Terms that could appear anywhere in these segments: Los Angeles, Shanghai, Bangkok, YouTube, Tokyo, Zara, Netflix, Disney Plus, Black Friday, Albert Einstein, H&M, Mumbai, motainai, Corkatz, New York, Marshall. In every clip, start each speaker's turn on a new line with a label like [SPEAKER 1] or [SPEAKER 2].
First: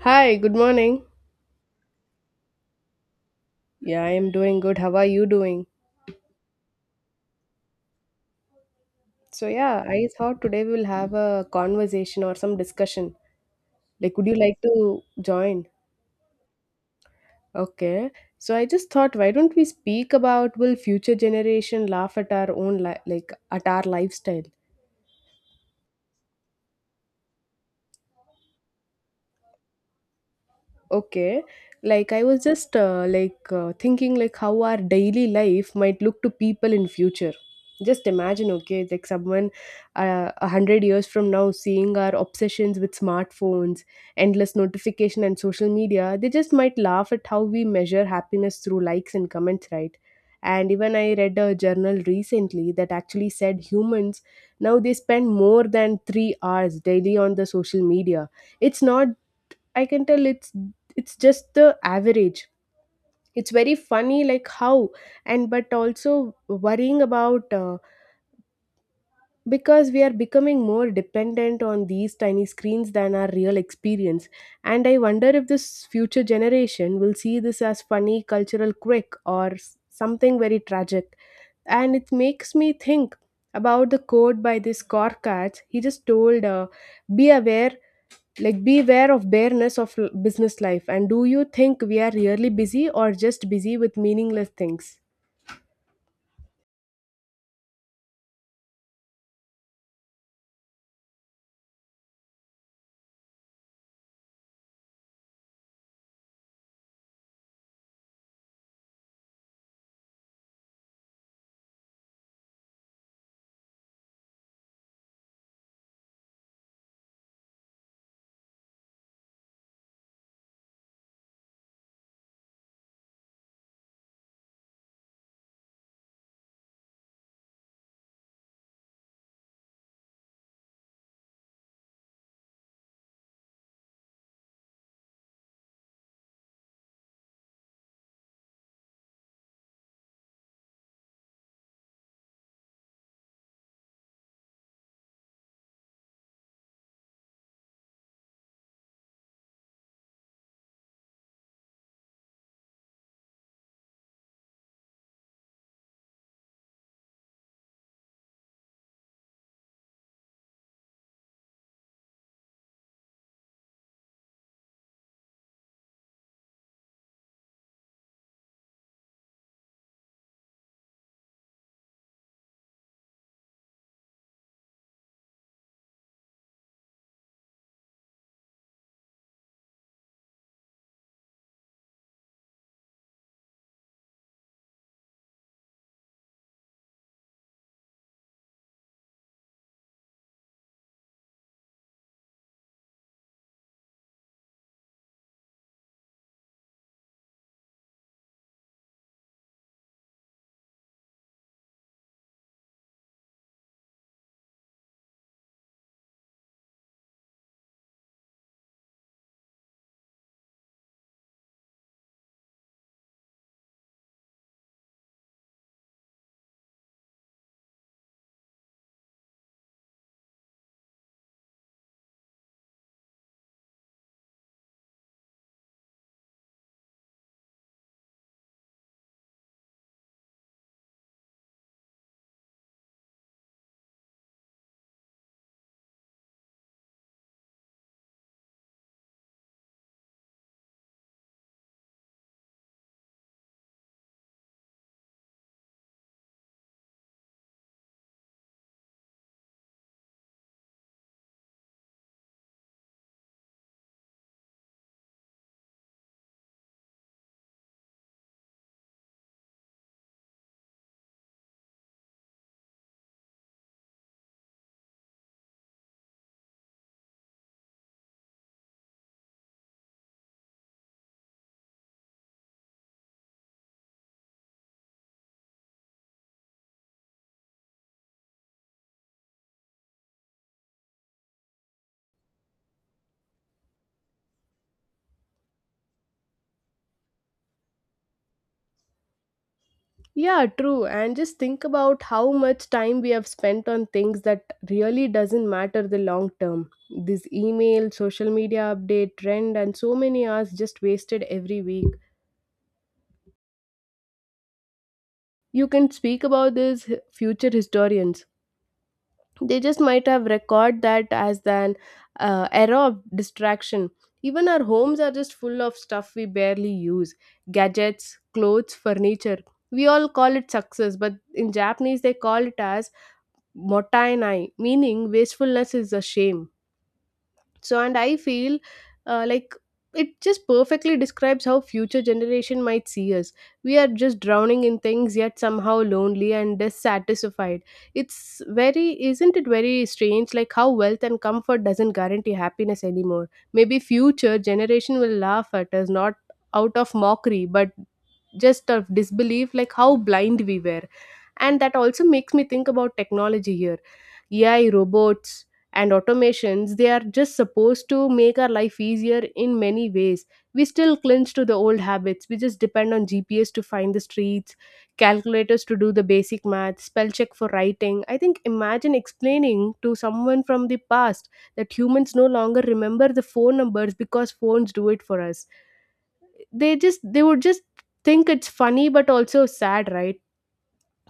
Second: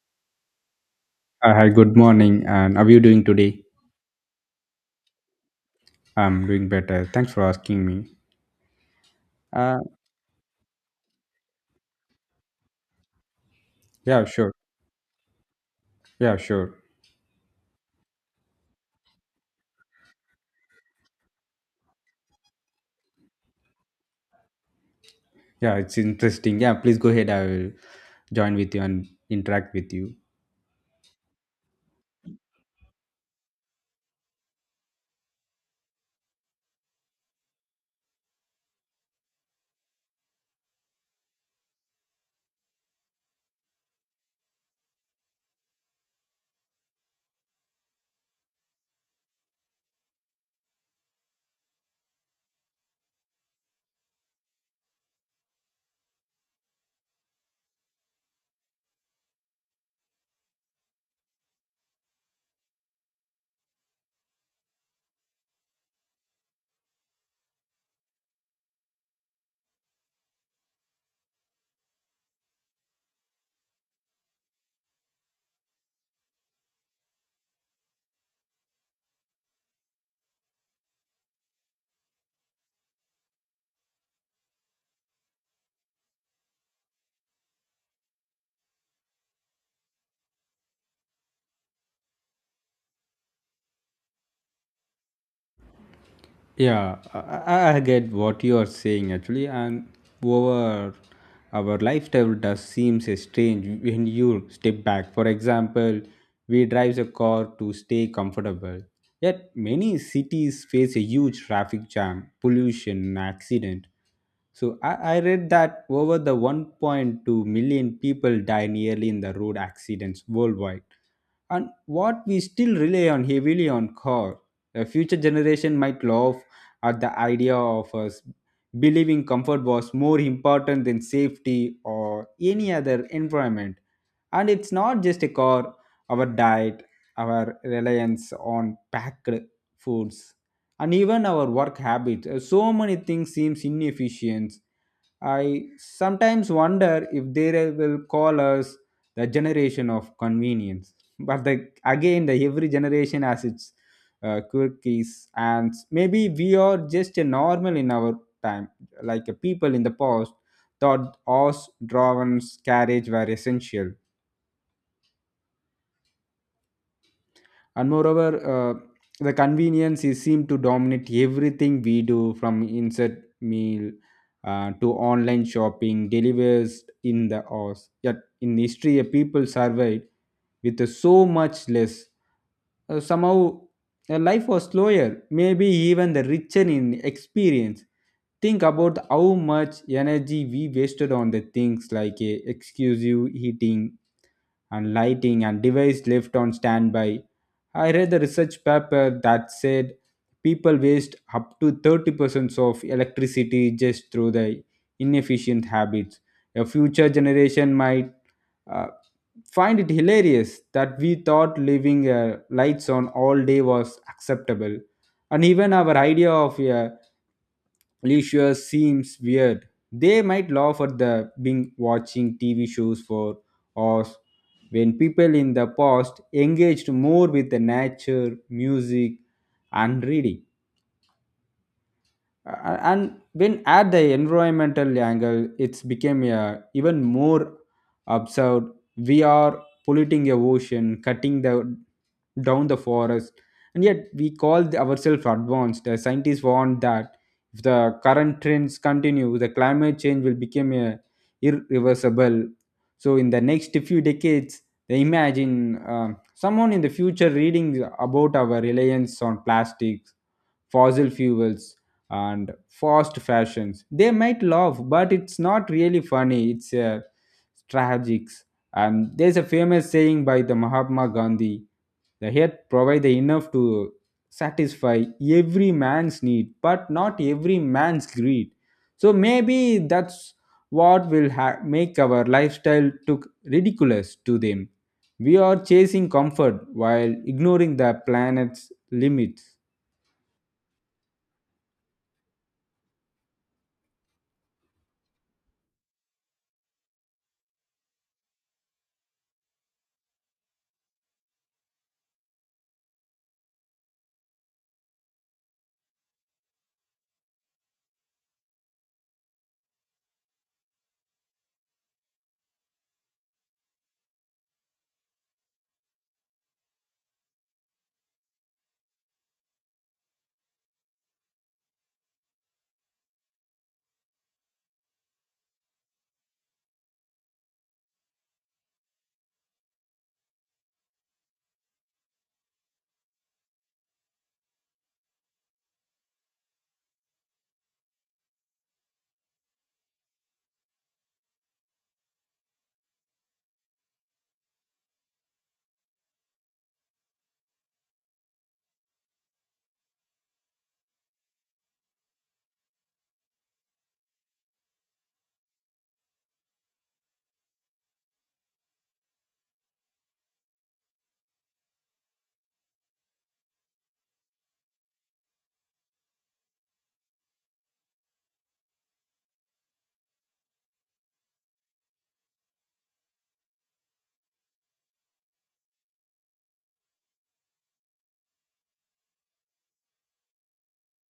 [SPEAKER 1] Hi, good morning.
[SPEAKER 2] Hi, good morning. And how are you doing today?
[SPEAKER 1] Yeah, I am doing good. How are you doing?
[SPEAKER 2] I'm doing better. Thanks for asking me.
[SPEAKER 1] So,
[SPEAKER 2] Uh,
[SPEAKER 1] yeah, I thought today we will have a conversation or some discussion. Like,
[SPEAKER 2] yeah,
[SPEAKER 1] would you
[SPEAKER 2] sure.
[SPEAKER 1] like to join?
[SPEAKER 2] Yeah, sure.
[SPEAKER 1] Okay. So, I just thought, why don't we speak about will future generation laugh at our own like at our lifestyle?
[SPEAKER 2] Yeah, it's interesting. Yeah, please go ahead. I will join with you and interact with you.
[SPEAKER 1] Okay. Like I was just thinking like how our daily life might look to people in future. Just imagine, okay, like someone 100 years from now seeing our obsessions with smartphones, endless notification, and social media, they just might laugh at how we measure happiness through likes and comments, right? And even I read a journal recently that actually said humans now they spend more than 3 hours daily on the social media it's not I can tell it's Just the average. It's very funny, like how, and but also worrying about because we are becoming more dependent on these tiny screens than our real experience. And I wonder if this future generation will see this as funny cultural quirk or something very tragic. And it makes me think about the quote by this Corkatz. He just told, "Be aware like beware of bareness of business life, and do you think we are really busy or just busy with meaningless things?
[SPEAKER 2] Yeah, I get what you are saying actually, and over our lifestyle does seems strange when you step back. For example, we drive a car to stay comfortable. Yet many cities face a huge traffic jam, pollution, and accident. So I read that over the 1.2 million people die nearly in the road accidents worldwide. And what we still rely on heavily on car. The future generation might laugh at the idea of us believing comfort was more important than safety or any other environment. And it's not just a car, our diet, our reliance on packed foods, and even our work habits. So many things seems inefficient. I sometimes wonder if they will call us the generation of convenience. But the, again, the every generation has its quirkies, and maybe we are just a normal in our time, like a people in the past thought horse drawn carriage were essential. And moreover, the convenience is seem to dominate everything we do from insert meal to online shopping, delivers in the horse. Yet in history, a people survived with so much less. Somehow, life was slower, maybe even the richer in experience. Think about how much energy we wasted on the things like exclusive heating and lighting and device left on standby. I read a research paper that said people waste up to 30% of electricity just through the inefficient habits. A future generation might uh, find it hilarious that we thought leaving lights on all day was acceptable. And even our idea of a leisure seems weird. They might laugh at the being watching TV shows for hours when people in the past engaged more with the nature, music, and reading. And when at the environmental angle it's became a even more absurd, we are polluting the ocean, cutting the down the forest, and yet we call ourselves advanced. The scientists warn that if the current trends continue, the climate change will become a irreversible. So in the next few decades, they imagine um, someone in the future reading about our reliance on plastics, fossil fuels, and fast fashions. They might laugh, but it's not really funny. It's tragic. And there's a famous saying by the Mahatma Gandhi: "The head provide enough to satisfy every man's need, but not every man's greed." So maybe that's what make our lifestyle look ridiculous to them. We are chasing comfort while ignoring the planet's limits.
[SPEAKER 1] Yeah, true. And just think about how much time we have spent on things that really doesn't matter the long term. This email, social media update, trend, and so many hours just wasted every week. You can speak about this future historians, they just might have record that as an era of distraction. Even our homes are just full of stuff we barely use, gadgets, clothes, furniture. We all call it success, but in Japanese they call it as motainai, meaning wastefulness is a shame. So, and I feel uh, like it just perfectly describes how future generation might see us. We are just drowning in things, yet somehow lonely and dissatisfied. It's very, isn't it very strange, like how wealth and comfort doesn't guarantee happiness anymore? Maybe future generation will laugh at us, not out of mockery, but just of disbelief, like how blind we were. And that also makes me think about technology here. AI, robots, and automations, they are just supposed to make our life easier in many ways. We still clinch to the old habits. We just depend on GPS to find the streets, calculators to do the basic math, spell check for writing. I think imagine explaining to someone from the past that humans no longer remember the phone numbers because phones do it for us. They just, they would just think it's funny, but also sad, right?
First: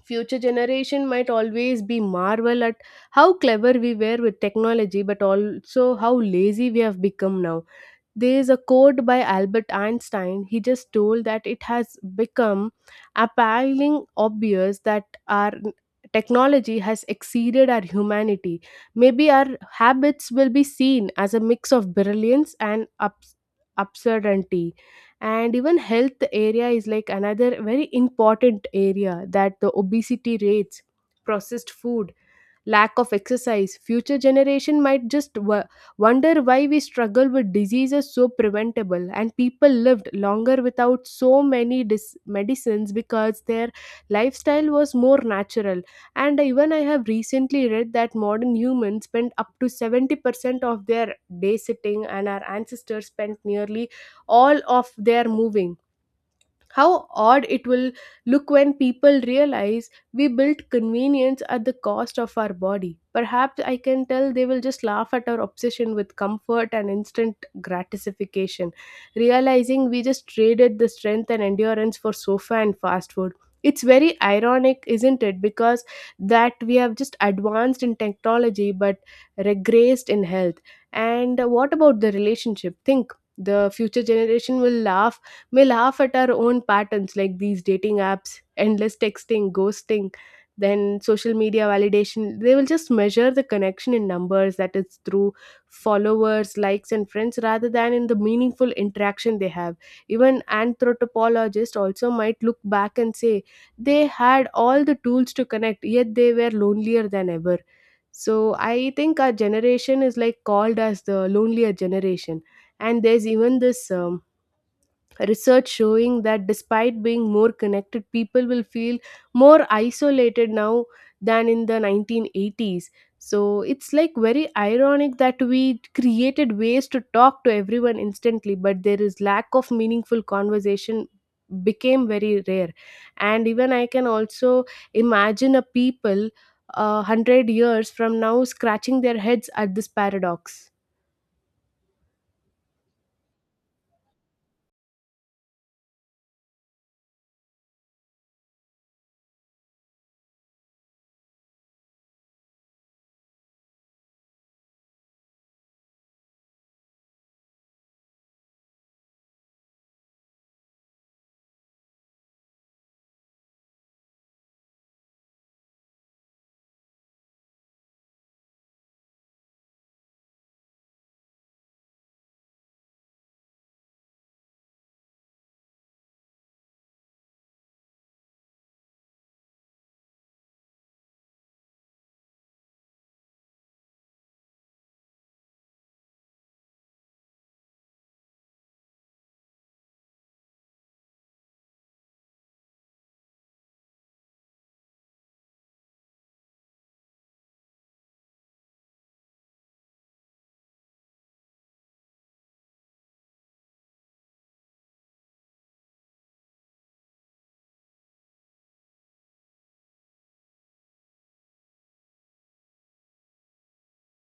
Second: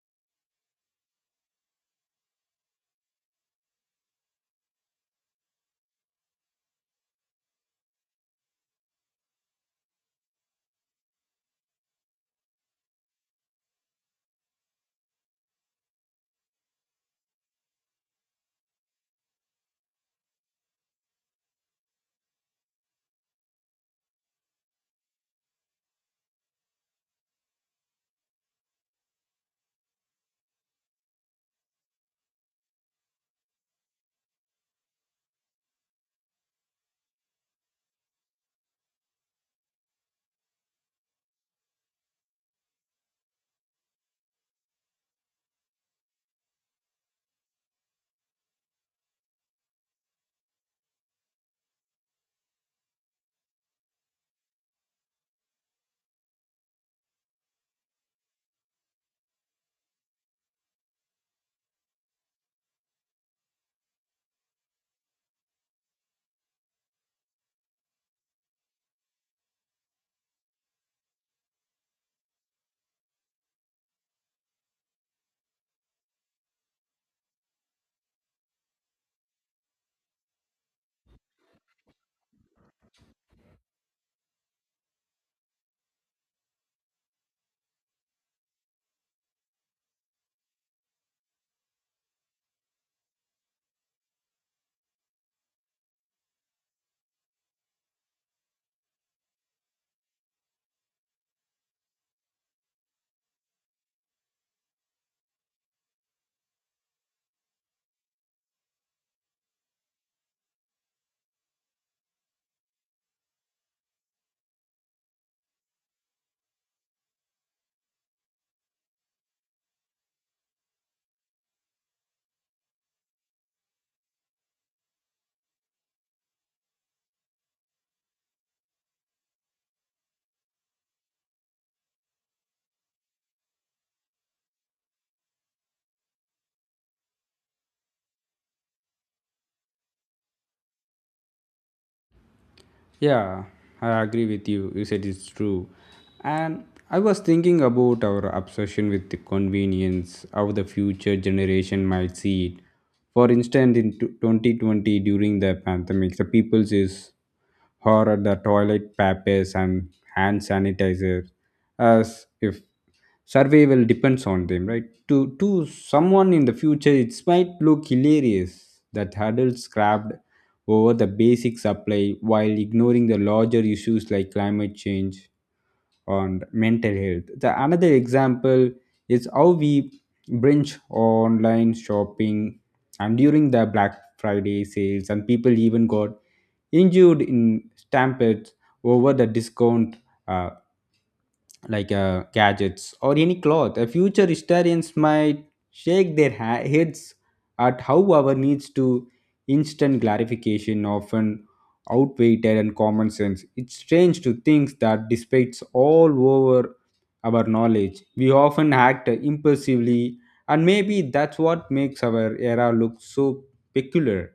[SPEAKER 1] Future generation might always be marvel at how clever we were with technology, but also how lazy we have become now. There is a quote by Albert Einstein. He just told that it has become appalling obvious that our technology has exceeded our humanity. Maybe our habits will be seen as a mix of brilliance and absurdity. And even health area is like another very important area, that the obesity rates, processed food, lack of exercise, future generation might just wonder why we struggle with diseases so preventable, and people lived longer without so many medicines because their lifestyle was more natural. And even I have recently read that modern humans spend up to 70% of their day sitting, and our ancestors spent nearly all of their moving. How odd it will look when people realize we built convenience at the cost of our body. Perhaps I can tell they will just laugh at our obsession with comfort and instant gratification, realizing we just traded the strength and endurance for sofa and fast food. It's very ironic, isn't it? Because that we have just advanced in technology, but regressed in health. And what about the relationship? Think the future generation will laugh, we laugh at our own patterns like these dating apps, endless texting, ghosting, then social media validation. They will just measure the connection in numbers, that is through followers, likes, and friends, rather than in the meaningful interaction they have. Even anthropologists also might look back and say they had all the tools to connect, yet they were lonelier than ever. So I think our generation is like called as the lonelier generation. And there's even this research showing that despite being more connected, people will feel more isolated now than in the 1980s. So it's like very ironic that we created ways to talk to everyone instantly, but there is lack of meaningful conversation, became very rare. And even I can also imagine a people 100 years from now scratching their heads at this paradox.
[SPEAKER 2] Yeah, I agree with you. You said it's true. And I was thinking about our obsession with the convenience, how the future generation might see it. For instance, in 2020, during the pandemic, the people is horror the toilet papers and hand sanitizer as if survival depends on them, right? To someone in the future, it might look hilarious that adults grabbed over the basic supply while ignoring the larger issues like climate change and mental health. The another example is how we binge online shopping and during the Black Friday sales, and people even got injured in stampedes over the discount uh, gadgets or any cloth. Future historians might shake their heads at how our needs to instant gratification often outweighed and common sense. It's strange to think that despite all over our knowledge, we often act impulsively, and maybe that's what makes our era look so peculiar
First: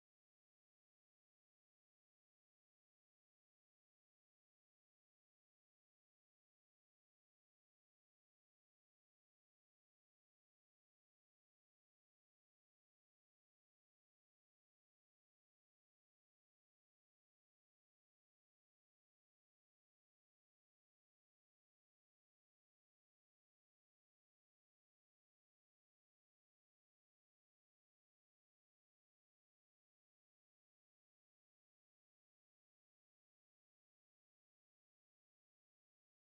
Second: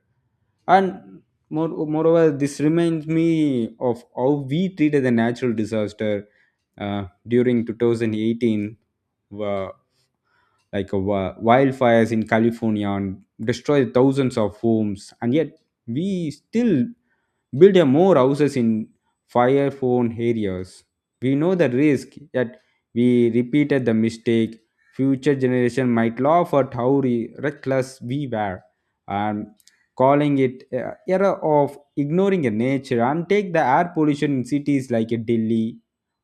[SPEAKER 2] and moreover this reminds me of how we treated the natural disaster during 2018 were like a, wildfires in california and destroyed thousands of homes, and yet we still build a more houses in fire prone areas. We know the risk that we repeated the mistake. Future generation might laugh at how reckless we were, and calling it a era of ignoring the nature, and take the air pollution in cities like Delhi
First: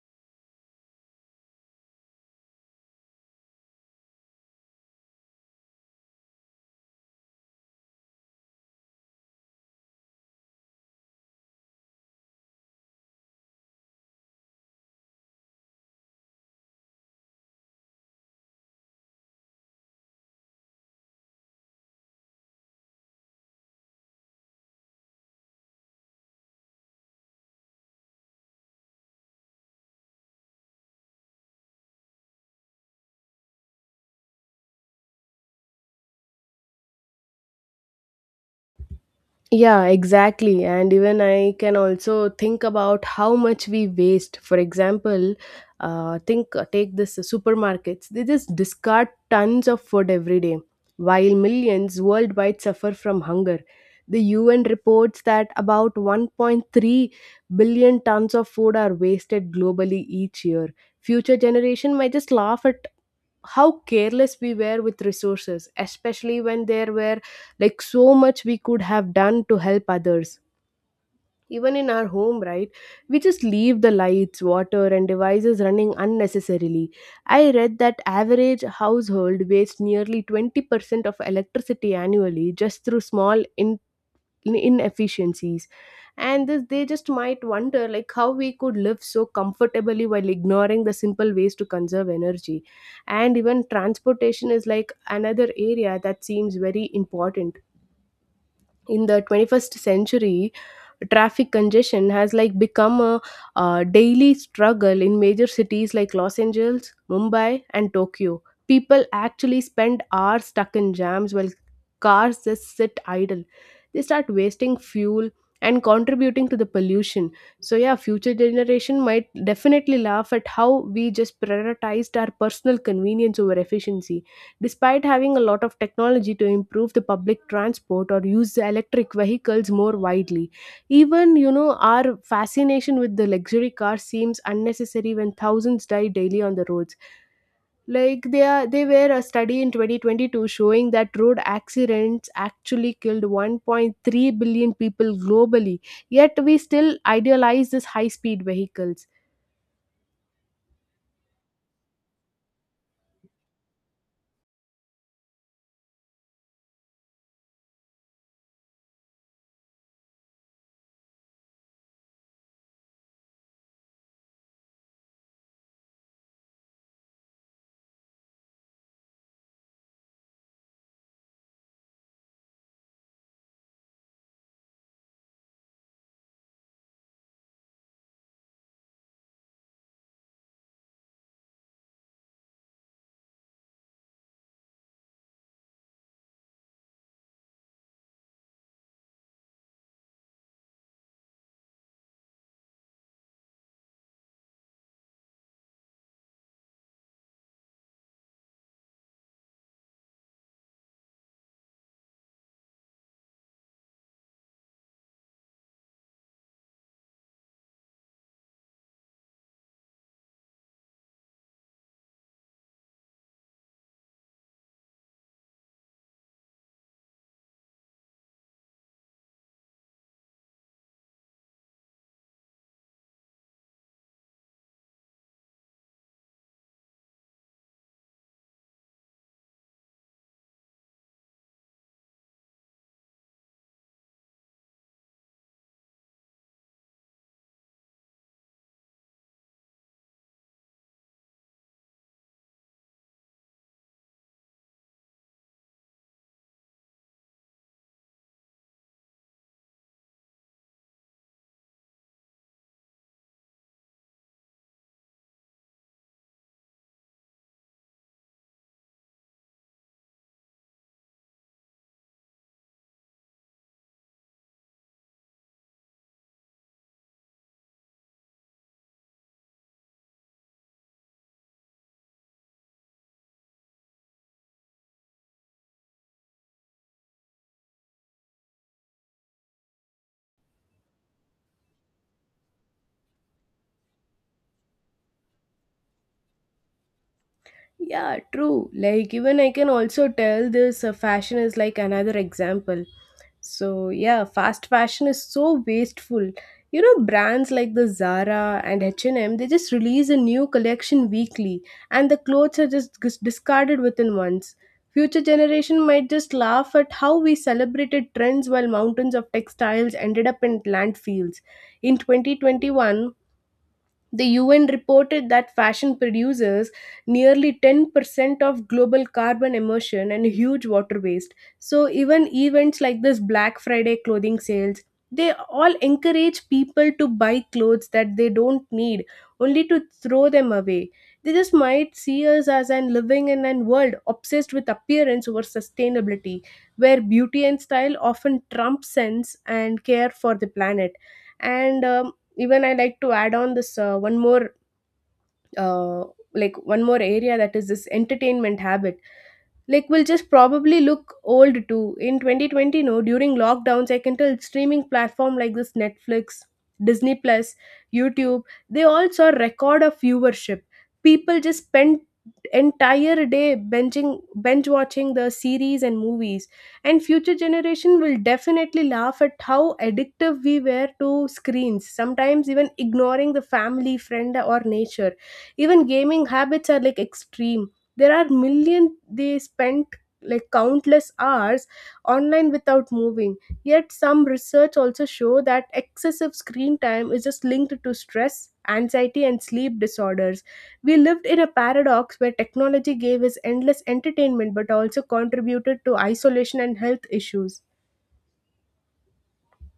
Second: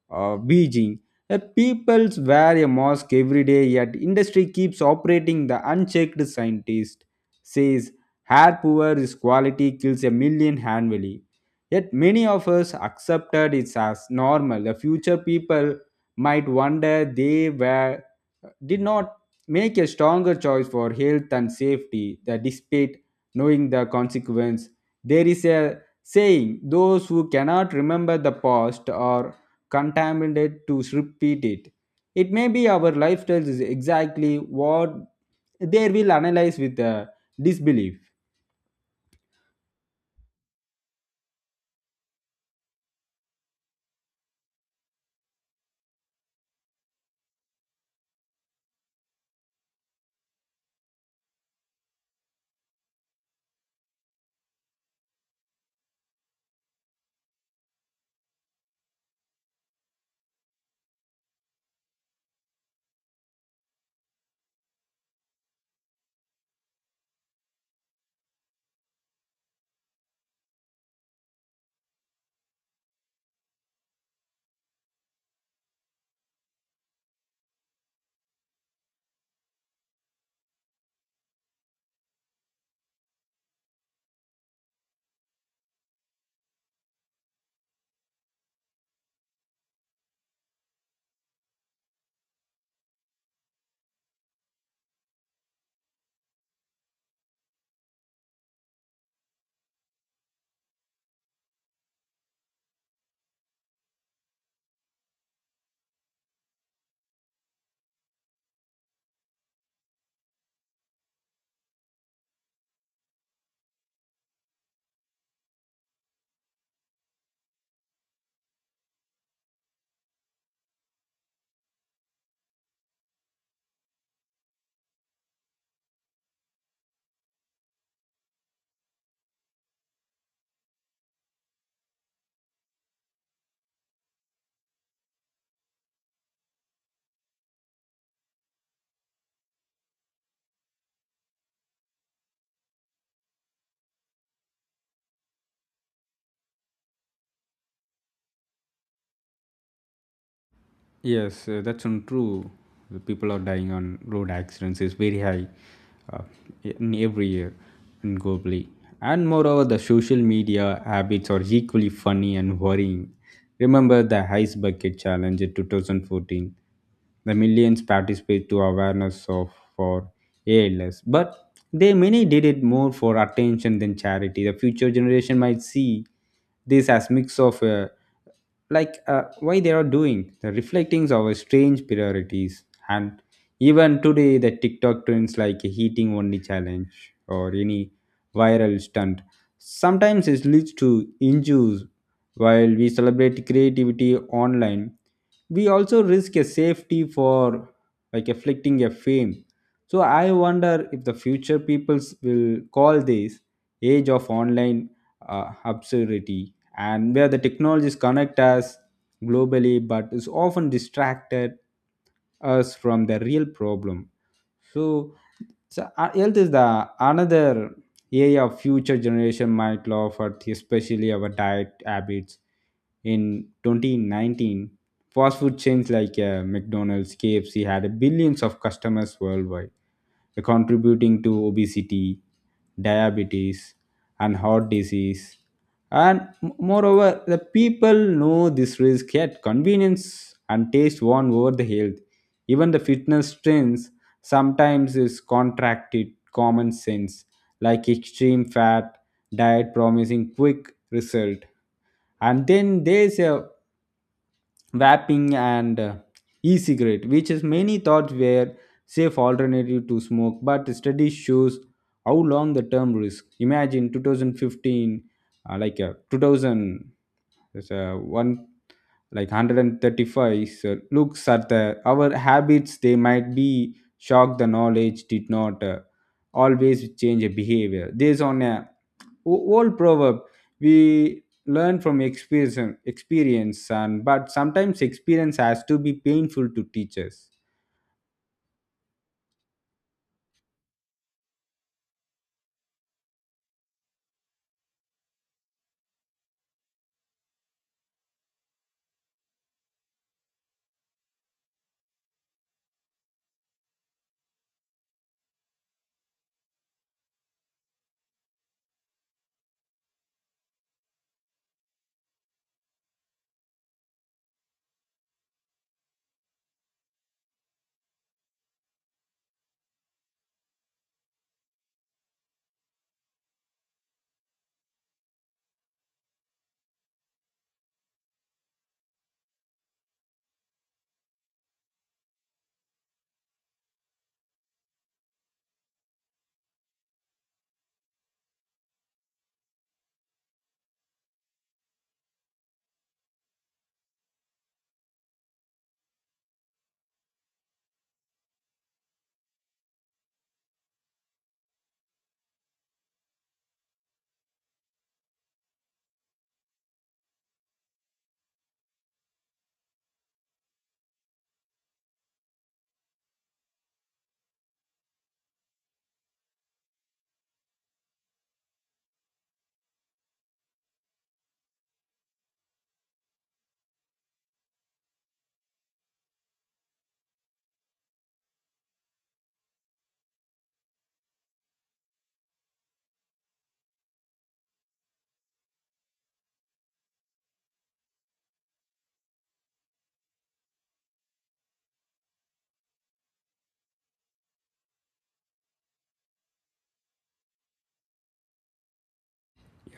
[SPEAKER 2] uh, Beijing. The peoples wear a mask every day, yet industry keeps operating the unchecked. Scientist says hair poor is quality kills a million annually. Yet many of us accepted it as normal. The future people might wonder they were did not make a stronger choice for health and safety. That despite knowing the consequence, there is a saying: those who cannot remember the past are contaminated to repeat it. It may be our lifestyles is exactly what they will analyze with disbelief.
[SPEAKER 1] Yeah, exactly. And even I can also think about how much we waste. For example, think take this supermarkets. They just discard tons of food every day, while millions worldwide suffer from hunger. The UN reports that about 1.3 billion tons of food are wasted globally each year. Future generation might just laugh at how careless we were with resources, especially when there were like so much we could have done to help others, even in our home, right? We just leave the lights, water, and devices running unnecessarily. I read that average household wastes nearly 20% of electricity annually just through small inefficiencies. And this, they just might wonder like how we could live so comfortably while ignoring the simple ways to conserve energy. And even transportation is like another area that seems very important. In the 21st century, traffic congestion has like become a daily struggle in major cities like Los Angeles, Mumbai, and Tokyo. People actually spend hours stuck in jams, while cars just sit idle. They start wasting fuel and contributing to the pollution. So yeah, future generation might definitely laugh at how we just prioritized our personal convenience over efficiency. Despite having a lot of technology to improve the public transport or use the electric vehicles more widely, even you know our fascination with the luxury car seems unnecessary when thousands die daily on the roads. Like they are, they were a study in 2022 showing that road accidents actually killed 1.3 billion people globally. Yet we still idealize this high-speed vehicles.
[SPEAKER 2] Yes, that's untrue. The people are dying on road accidents is very high uh, in every year in globally. And moreover, the social media habits are equally funny and worrying. Remember the ice bucket challenge in 2014, the millions participate to awareness of for ALS, but they many did it more for attention than charity. The future generation might see this as mix of why they are doing the reflectings of our strange priorities. And even today the TikTok trends like a heating only challenge or any viral stunt, sometimes it leads to injuries while we celebrate creativity online. We also risk a safety for like afflicting a fame. So I wonder if the future peoples will call this age of online absurdity, and where the technologies connect us globally but is often distracted us from the real problem. So, so uh, health is the another area future generation might love at, especially our diet habits. In 2019, fast food chains like McDonald's, KFC had billions of customers worldwide, contributing to obesity, diabetes, and heart disease. And moreover, the people know this risk yet convenience and taste won over the health. Even the fitness trends sometimes is contracted common sense, like extreme fat diet promising quick result. And then there's a vaping and e-cigarette, which is many thought were safe alternative to smoke, but study shows how long the term risk. Imagine 2015, 2000, like 135 so looks at the our habits, they might be shocked the knowledge did not always change a behavior. This on a old proverb, we learn from experience and but sometimes experience has to be painful to teach us.
[SPEAKER 1] Yeah, true. Like even I can also tell this fashion is like another example. So yeah, fast fashion is so wasteful. You know, brands like the Zara and H&M, they just release a new collection weekly, and the clothes are just discarded within months. Future generation might just laugh at how we celebrated trends while mountains of textiles ended up in landfills. In 2021, the UN reported that fashion produces nearly 10% of global carbon emission and huge water waste. So even events like this Black Friday clothing sales, they all encourage people to buy clothes that they don't need, only to throw them away. They just might see us as an living in a world obsessed with appearance over sustainability, where beauty and style often trump sense and care for the planet. And even I like to add on this uh, one more area, that is this entertainment habit. Like will just probably look old too. In 2020, no, during lockdowns, I can tell streaming platform like this Netflix, Disney Plus, YouTube, they all saw record of viewership. People just spent entire day binging, bench watching the series and movies. And future generation will definitely laugh at how addictive we were to screens, sometimes even ignoring the family, friend, or nature. Even gaming habits are like extreme. There are million, they spent like countless hours online without moving. Yet some research also show that excessive screen time is just linked to stress, anxiety, and sleep disorders. We lived in a paradox where technology gave us endless entertainment but also contributed to isolation and health issues.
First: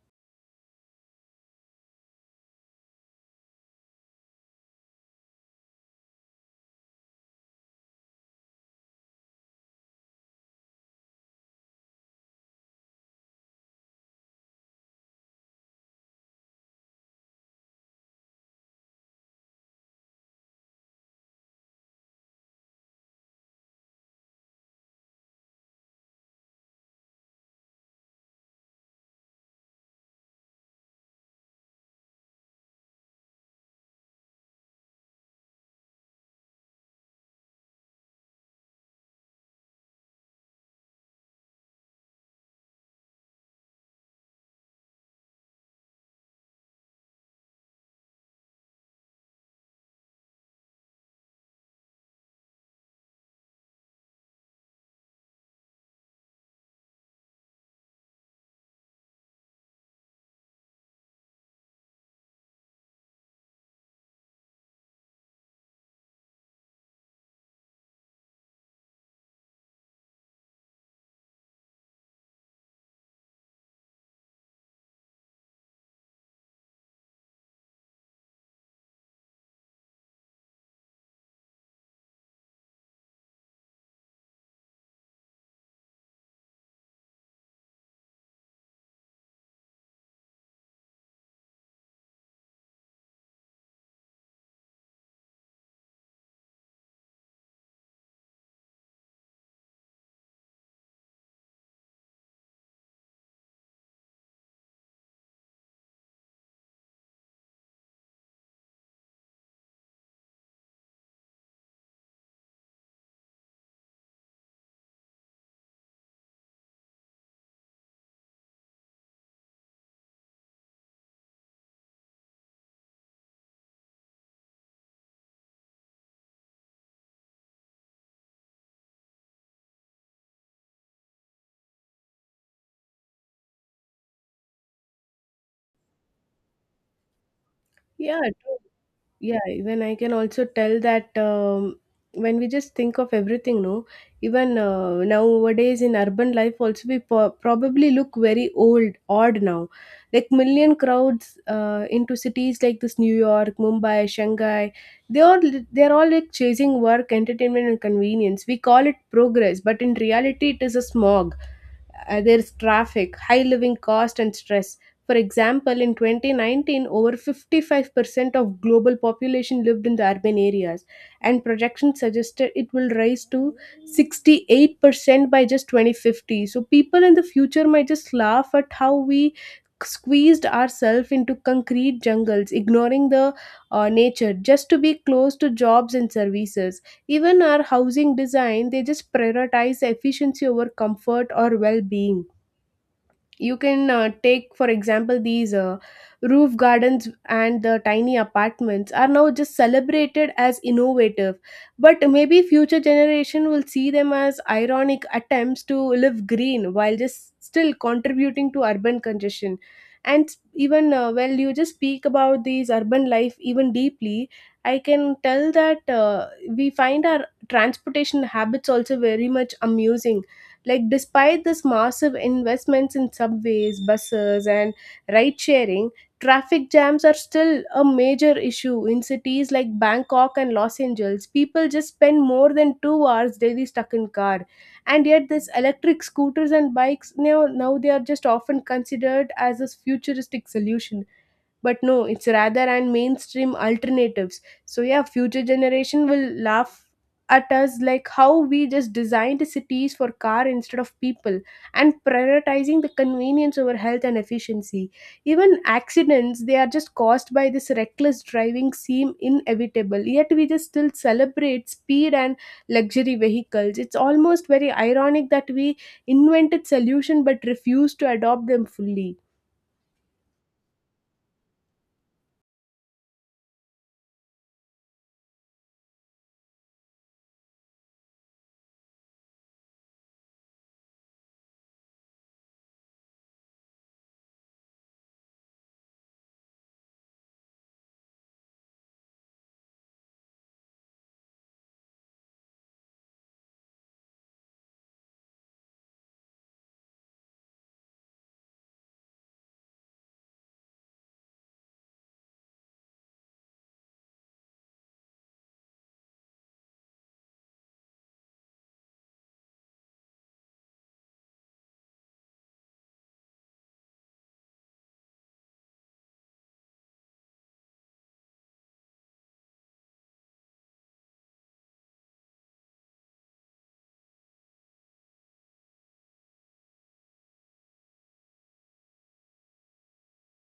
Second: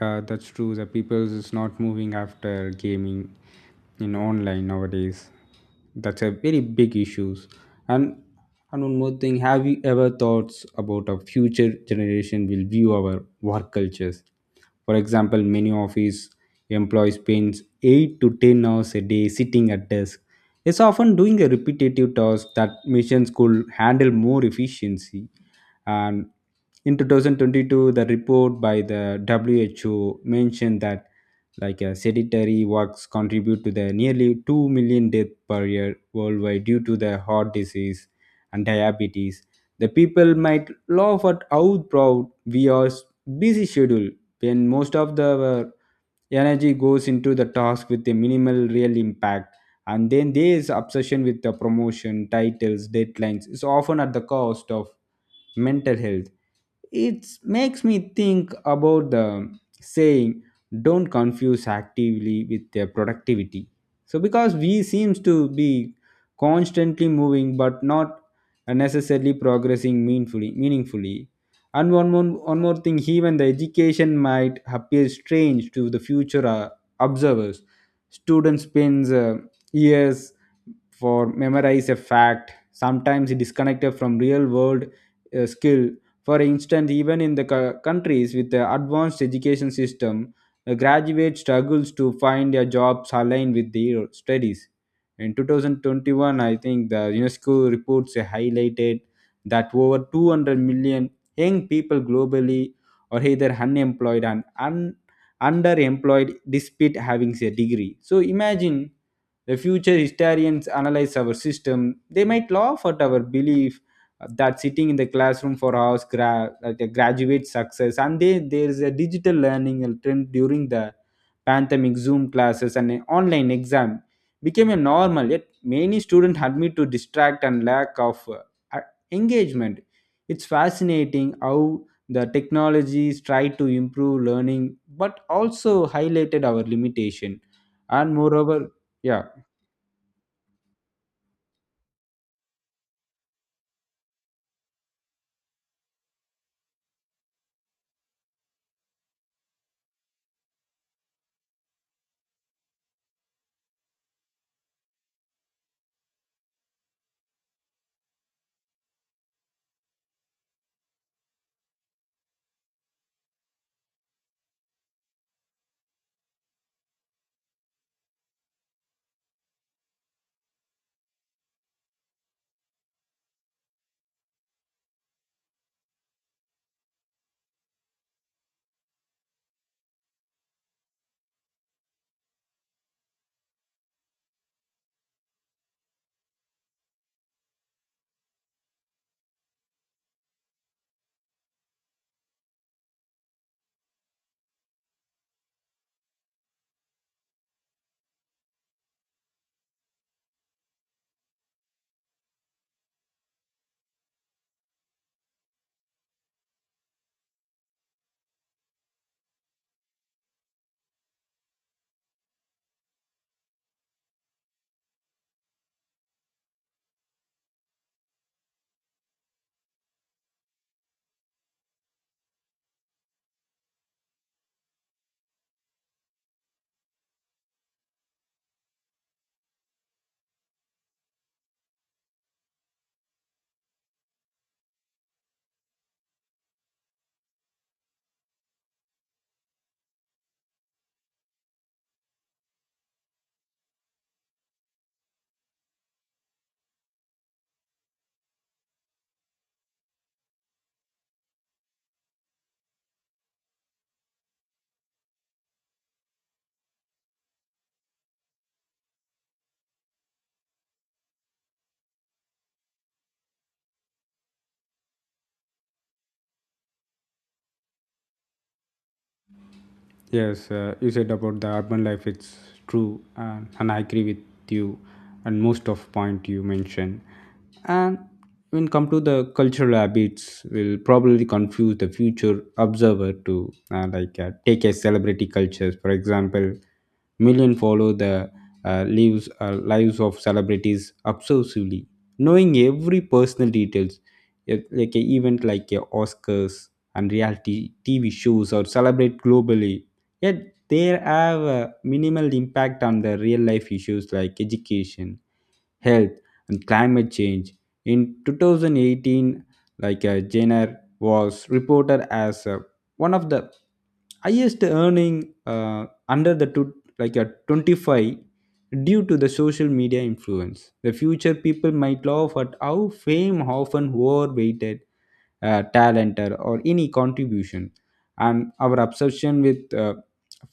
[SPEAKER 2] Yeah, that's true. The people is not moving after gaming in online nowadays. That's a very big issues. And and one more thing, have you ever thoughts about a future generation will view our work cultures? For example, many office employees spends 8 to 10 hours a day sitting at desk. It's often doing a repetitive task that machines could handle more efficiency. And in 2022, the report by the WHO mentioned that like sedentary works contribute to the nearly 2 million deaths per year worldwide due to the heart disease and diabetes. The people might laugh at how proud we are busy schedule when most of the energy goes into the task with a minimal real impact. And then there's obsession with the promotion titles deadlines is often at the cost of mental health. It makes me think about the saying, don't confuse actively with their productivity. So, because we seems to be constantly moving but not necessarily progressing meaningfully. And one more thing, even the education might appear strange to the future observers. Students spends years for memorize a fact, sometimes it is disconnected from real world skill. For instance, even in the countries with the advanced education system, the graduate struggles to find a jobs aligned with their studies. In 2021, I think the unesco reports highlighted that over 200 million young people globally are either unemployed and underemployed despite having a degree. So imagine the future historians analyze our system. They might laugh at our belief that sitting in the classroom for hours like a graduate success. And they, there is a digital learning trend during the pandemic, Zoom classes and an online exam became a normal. Yet many students admit to distract and lack of uh, engagement. It's fascinating how the technologies try to improve learning, but also highlighted our limitation. And
[SPEAKER 1] Yeah,
[SPEAKER 2] moreover, yeah.
[SPEAKER 1] yeah, even I can also tell that when we just think of everything, no, even nowadays in urban life also we probably look very old, odd now. Like million crowds into cities like this New York, Mumbai, Shanghai, they all, they're all like chasing work, entertainment, and convenience. We call it progress, but in reality, it is a smog. There's traffic, high living cost, and stress. For example, in 2019, over 55% of global population lived in the urban areas, and projections suggested it will rise to 68% by just 2050. So people in the future might just laugh at how we squeezed ourselves into concrete jungles, ignoring the nature just to be close to jobs and services. Even our housing design, they just prioritize efficiency over comfort or well-being. You can take for example these roof gardens, and the tiny apartments are now just celebrated as innovative, but maybe future generation will see them as ironic attempts to live green while just still contributing to urban congestion. And even well, you just speak about these urban life even deeply, I can tell that we find our transportation habits also very much amusing. Like, despite this massive investments in subways, buses, and ride sharing, traffic jams are still a major issue in cities like Bangkok and Los Angeles. People just spend more than 2 hours daily stuck in car, and yet these electric scooters and bikes, now they are just often considered as a futuristic solution, but no, it's rather and mainstream alternatives. So yeah, future generation will laugh at us, like how we just designed cities for car instead of people and prioritizing the convenience over health and efficiency. Even accidents, they are just caused by this reckless driving, seem inevitable, yet we just still celebrate speed and luxury vehicles. It's almost very ironic that we invented solution but refused to adopt them fully.
[SPEAKER 2] Yes, you said about the urban life. It's true, and I agree with you, and most of point you mentioned. And when come to the cultural habits, will probably confuse the future observer to take a celebrity cultures. For example, million follow the lives of celebrities obsessively, knowing every personal details. Yet, like a event like a Oscars and reality TV shows are celebrate globally, yet they have a minimal impact on the real life issues like education, health, and climate change. In 2018, like Jenner was reported as one of the highest earning under the two, like a 25 due to the social media influence. The future people might laugh at how fame often overweighted talent or any contribution and our obsession with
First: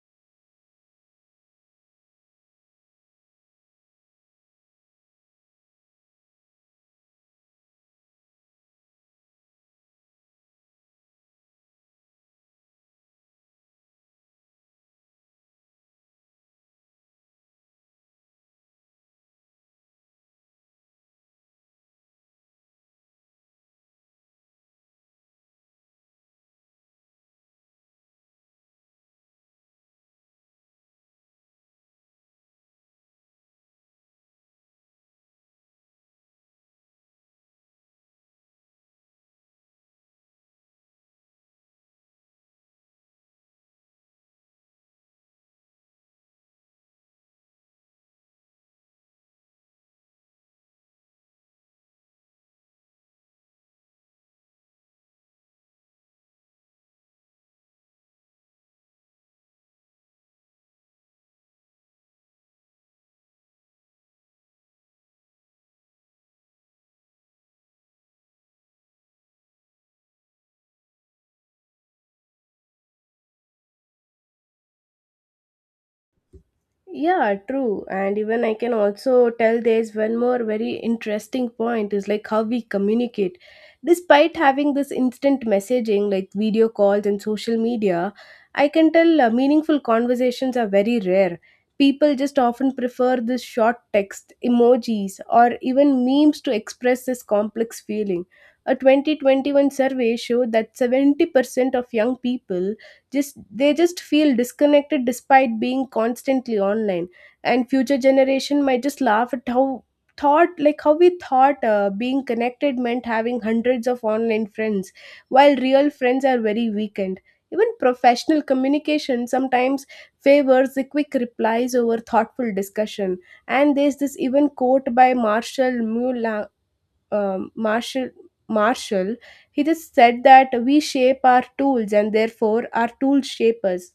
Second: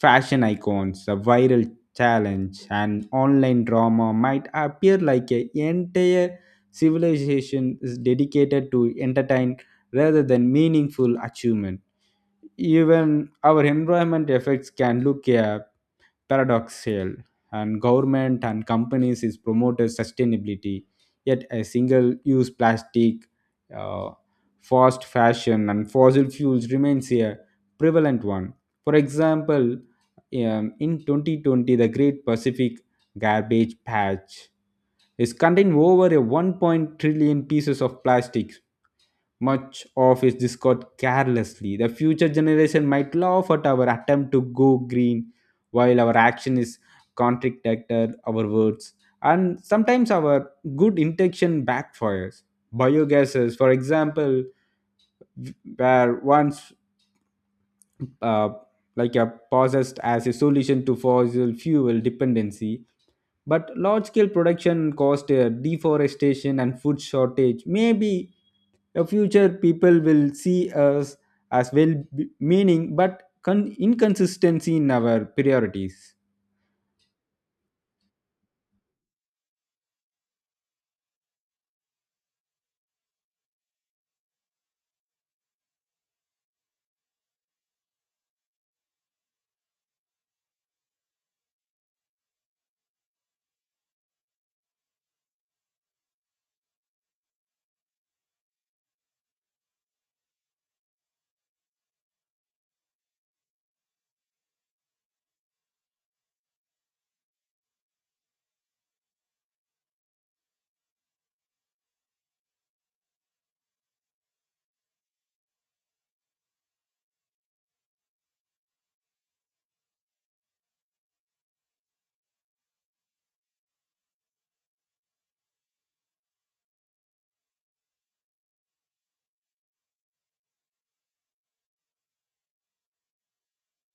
[SPEAKER 2] fashion icons the viral challenge and online drama might appear like a entire civilization is dedicated to entertain rather than meaningful achievement even our environment effects can look paradoxical and government and companies is promoted sustainability yet a single use plastic uh, fast fashion and fossil fuels remains a prevalent one for example in 2020 the great pacific garbage patch is contained over a 1 point trillion pieces of plastic much of is discarded carelessly. The future generation might laugh at our attempt to go green while our action is contradicted our words. And sometimes our good intention backfires. Biogases, for example, were once uh, like a possessed as a solution to fossil fuel dependency but large scale production caused deforestation and food shortage maybe a future people will see us as well meaning but inconsistency in our priorities.
[SPEAKER 1] Yeah, true. And even I can also tell there's one more very interesting point is like how we communicate. Despite having this instant messaging like video calls and social media, I can tell meaningful conversations are very rare. People just often prefer this short text, emojis, or even memes to express this complex feeling. A 2021 survey showed that 70% of young people just feel disconnected despite being constantly online, and future generation might just laugh at how thought like how we thought being connected meant having hundreds of online friends while real friends are very weakened. Even professional communication sometimes favors the quick replies over thoughtful discussion. And there's this even quote by um, Marshall, Marshall, he just said that we shape our tools and therefore our tools shape us,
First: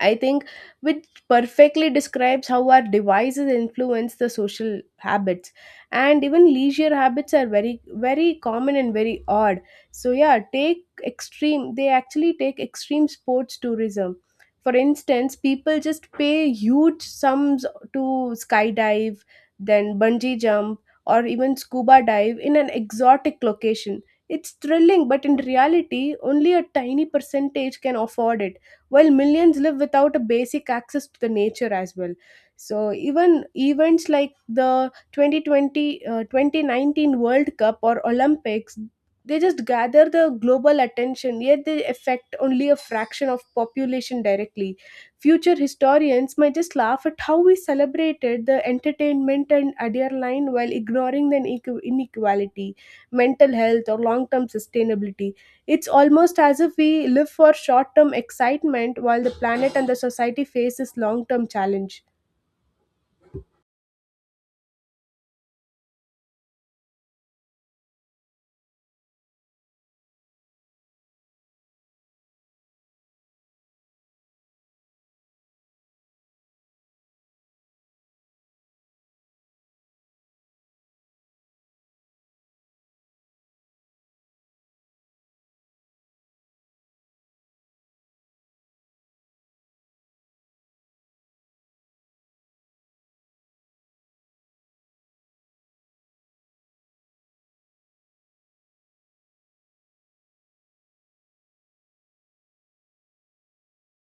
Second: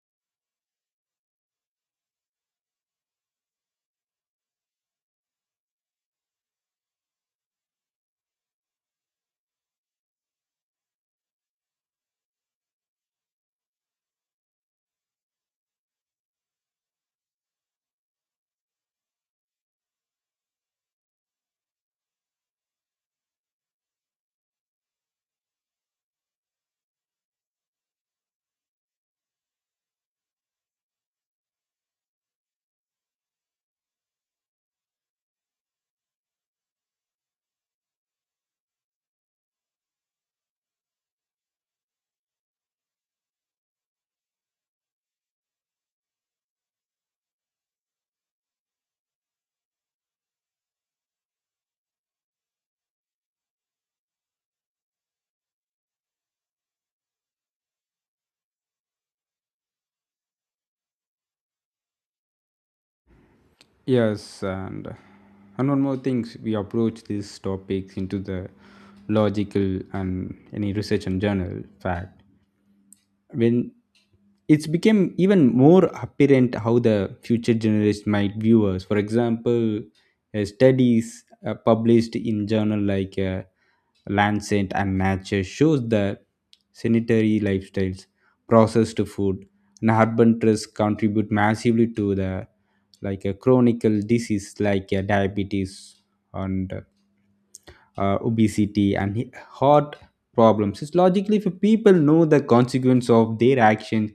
[SPEAKER 1] I think, which perfectly describes how our devices influence the social habits. And even leisure habits are very, very common and very odd. So, yeah, they actually take extreme sports tourism. For instance, people just pay huge sums to skydive, then bungee jump, or even scuba dive in an exotic location. It's thrilling, but in reality, only a tiny percentage can afford it while millions live without a basic access to the nature as well. So even events like the 2020 uh, 2019 World Cup or Olympics, they just gather the global attention, yet they affect only a fraction of population directly. Future historians might just laugh at how we celebrated the entertainment and adrenaline while ignoring the inequality, mental health, or long-term sustainability. It's almost as if we live for short term excitement while the planet and the society faces long term challenge.
[SPEAKER 2] Yes, and one more thing, we approach these topics into the logical and any research and journal fact when it's became even more apparent how the future generations might view us. For example, studies published in journal like Lancet and Nature shows that sanitary lifestyles, processed food, and urban stress contribute massively to the like a chronic disease like diabetes and obesity, and heart problems. It's logically, if people know the consequence of their actions,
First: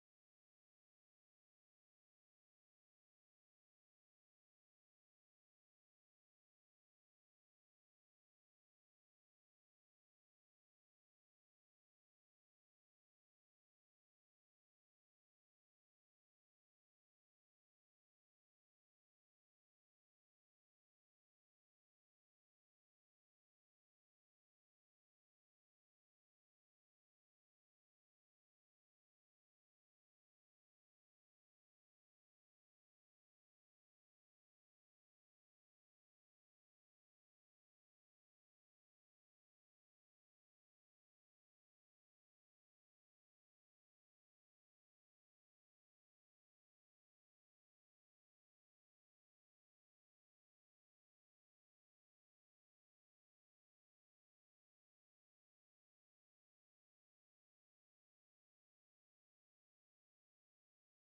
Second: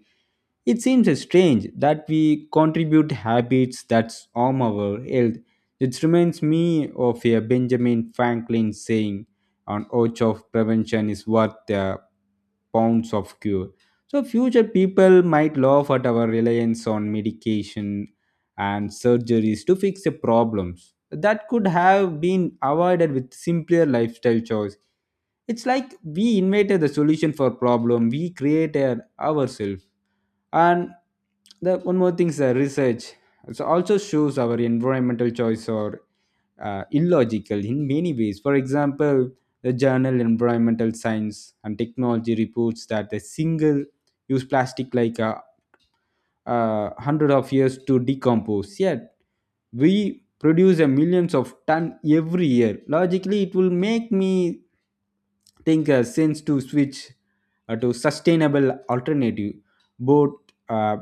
[SPEAKER 2] it seems strange that we contribute habits that harm our health. It reminds me of a Benjamin Franklin saying, "An ounce of prevention is worth pounds of cure." So, future people might laugh at our reliance on medication and surgeries to fix the problems that could have been avoided with simpler lifestyle choice. It's like we invented the solution for problem we created ourselves. And the one more thing is the research. It also shows our environmental choice or illogical in many ways. For example, the journal Environmental Science and Technology reports that a single use plastic like hundred of years to decompose yet we produce a millions of ton every year logically it will make me thinker since to switch to sustainable alternative both uh,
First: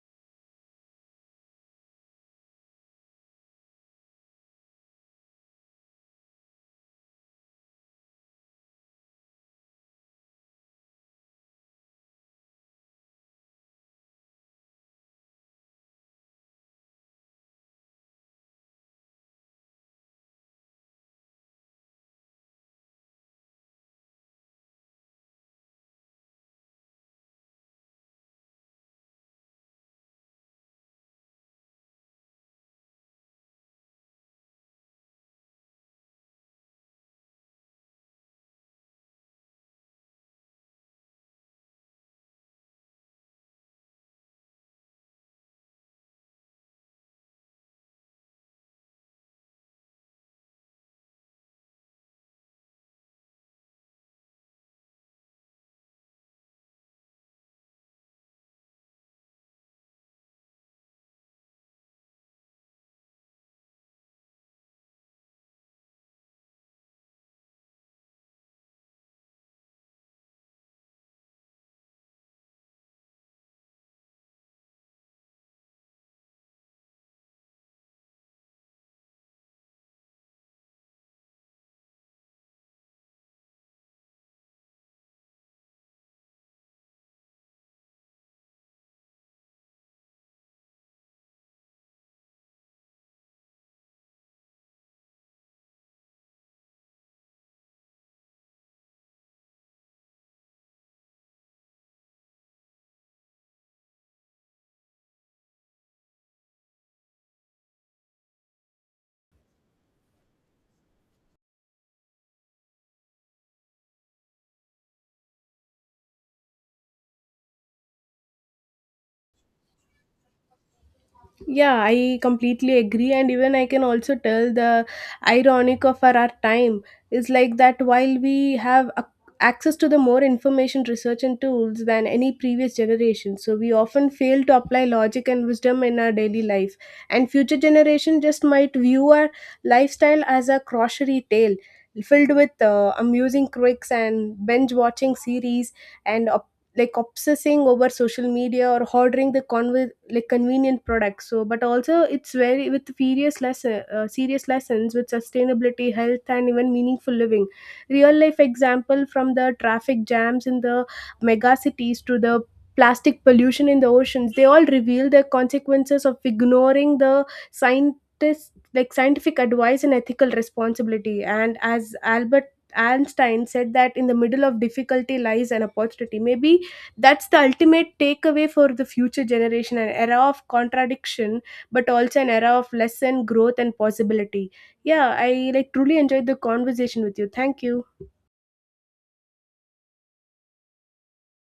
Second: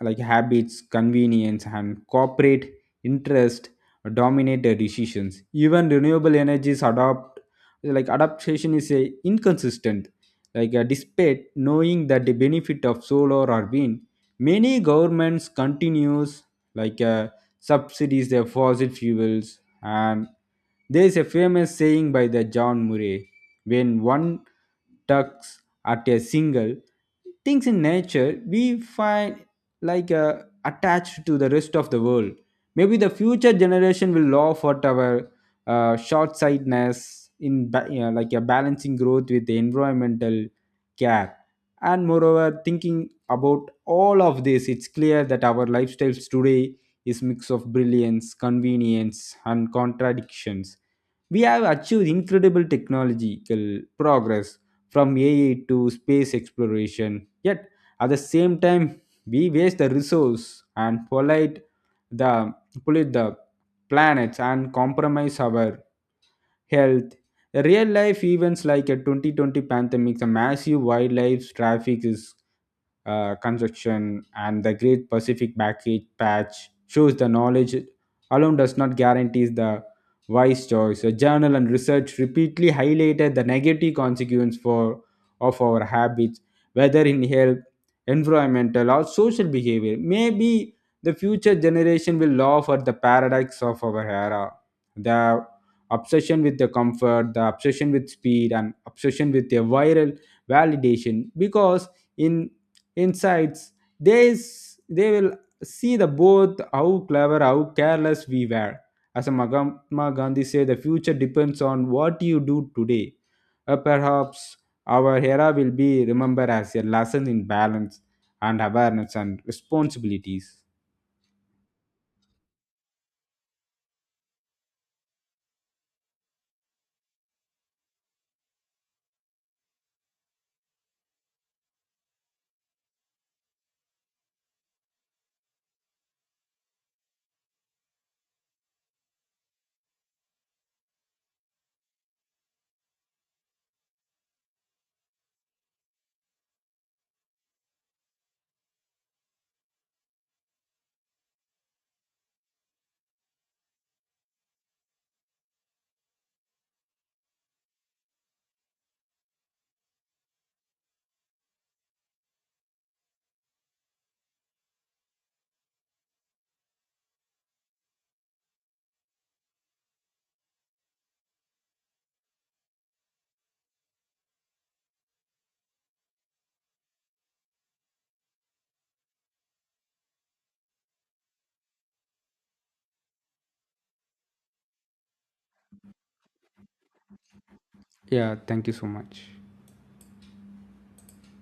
[SPEAKER 2] like habits convenience and corporate interest dominate the decisions even renewable energies adopt like adaptation is a inconsistent like despite knowing that the benefit of solar or wind many governments continues like subsidies their fossil fuels and there is a famous saying by the John Murray, when one tugs at a single things in nature, we find like attached to the rest of the world. Maybe the future generation will laugh at our short sightedness in like a balancing growth with the environmental care. And moreover, thinking about all of this, it's clear that our lifestyles today is mix of brilliance, convenience, and contradictions. We have achieved incredible technological progress from AI to space exploration, yet at the same time, we waste the resource and the pollute the planets and compromise our health. Real life events like a 2020 pandemic, the massive wildlife traffic is construction, and the Great Pacific Package Patch shows the knowledge alone does not guarantee the wise choice. A journal and research repeatedly highlighted the negative consequence for of our habits, whether in health, environmental, or social behavior. Maybe the future generation will laugh at the paradox of our era. The obsession with the comfort, the obsession with speed, and obsession with a viral validation. Because in insights, they will see the both how clever, how careless we were. As Mahatma Gandhi said, the future depends on what you do today. Perhaps our era will be remembered as a lesson in balance and awareness and responsibilities.
[SPEAKER 1] Yeah, I completely agree, and even I can also tell the ironic of our time is like that while we have ac access to the more information, research, and tools than any previous generation, so we often fail to apply logic and wisdom in our daily life. And future generation just might view our lifestyle as a crockery tale filled with amusing quirks and binge watching series and like obsessing over social media or ordering the like convenient products. So but also it's very with serious lessons with sustainability, health, and even meaningful living. Real life example from the traffic jams in the mega cities to the plastic pollution in the oceans, they all reveal the consequences of ignoring the scientists like scientific advice and ethical responsibility. And as Albert Einstein said, that in the middle of difficulty lies an opportunity. Maybe that's the ultimate takeaway for the future generation, an era of contradiction but also an era of lesson, growth, and possibility. Yeah, I like truly enjoyed the conversation with you. Thank you.
[SPEAKER 2] Yeah, thank you so much.